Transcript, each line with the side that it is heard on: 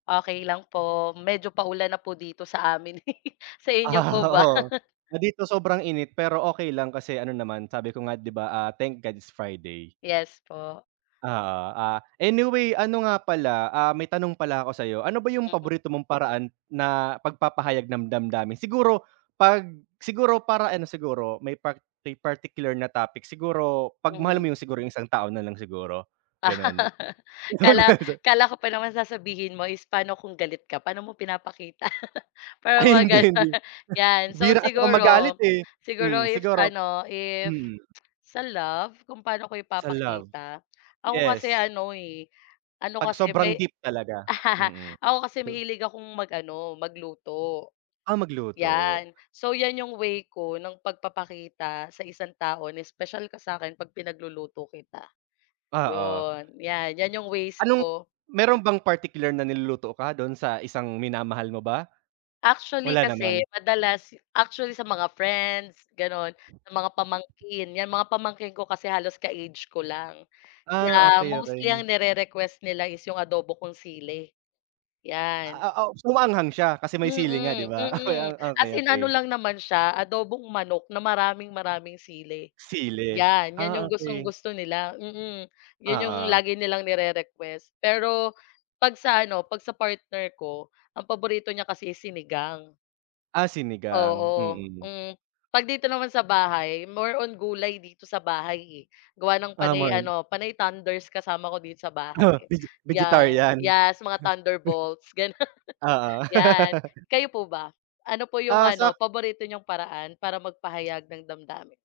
left: Okey lang po, medyo pa-ulan na po dito sa amin. Sa inyo po ba?
right: Oo, dito sobrang init pero okey lang kasi ano naman sabi ko nga di ba, ah, "Thank God it's Friday."
left: Yes po.
right: Oo, ah, anyway ano nga pala, ah, may tanong pala ako sayo, ano ba yung
left: Mm.
right: paborito mong paraan na pag-papahayag ng damdamin? Siguro, pag, siguro para ano siguro may par particular na topic siguro pag mahal
left: Mhm.
right: mo yung siguro yung isang tao na lang siguro ganun. [unintelligible]
left: Kala kala ko pa naman sasabihin mo is pano kung galit ka, paano mo pinapakita
right: Ay,
left: parang mga
right: hindi hindi
left: ganun yan so
right: bihira kasi ako magalit
left: siguro
right: eh,
left: siguro
right: hmm,
left: if
right: siguro
left: ano, if
right: mm.
left: sa love kung paano ko
right: Sa love.
left: ipapakita, ako kasi
right: Yes.
left: ano eh, ano
right: Pag
left: kasi
right: sobrang
left: may
right: gift talaga, mm.
left: ako kasi mahilig akong mag-ano magluto,
right: Ah, magluto.
left: yan. So yan yung way ko ng pag-papakita sa isang tao na special ka sakin pag pinagluluto kita.
right: Oo.
left: Yun, yan yan yung ways
right: Anong
left: ko.
right: meron bang particular na niluluto ka dun sa isang minamahal mo ba?
left: Actually
right: Wala
left: kasi
right: naman?
left: madalas actually sa mga friends, ganon sa mga pamangkin, yan mga pamangkin ko kasi halos ka age ko lang.
right: Ah,
left: Yeah, mostly
right: okey-okey.
left: ang ni-rerequest nila is yung adobo kong sili, yan.
right: Ah ah, oh, so maanghang siya kasi may sili nga di
left: Mm,
right: ba
left: mm, as in ano
right: okey-okey.
left: lang naman siya, adobong manok na maraming-maraming sili,
right: Sili?
left: 'yan, 'yan
right: Ah,
left: 'yong
right: okey.
left: gustong-gusto nila, mm, yun yung
right: Oo.
left: lagi nilang ni-rerequest pero, 'pag sa ano, 'pag sa partner ko, ang paborito niya kasi is sinigang.
right: Ah, sinigang?
left: Oo,
right: Mm.
left: hmm, 'pag dito naman sa bahay more on gulay dito sa bahay eh, gawa ng
right: Ah, more
left: panay
right: on
left: ano panay tanders kasama ko dito sa
right: Oo,
left: bahay.
right: vege
left: Yeah,
right: vegetarian?
left: yes, mga thunder bolts gano'n
right: Oo.
left: yan. Kayo po ba? Ano po yung
right: Ah,
left: ano
right: sak
left: paborito niyong paraan para mag-pahayag ng damdamin?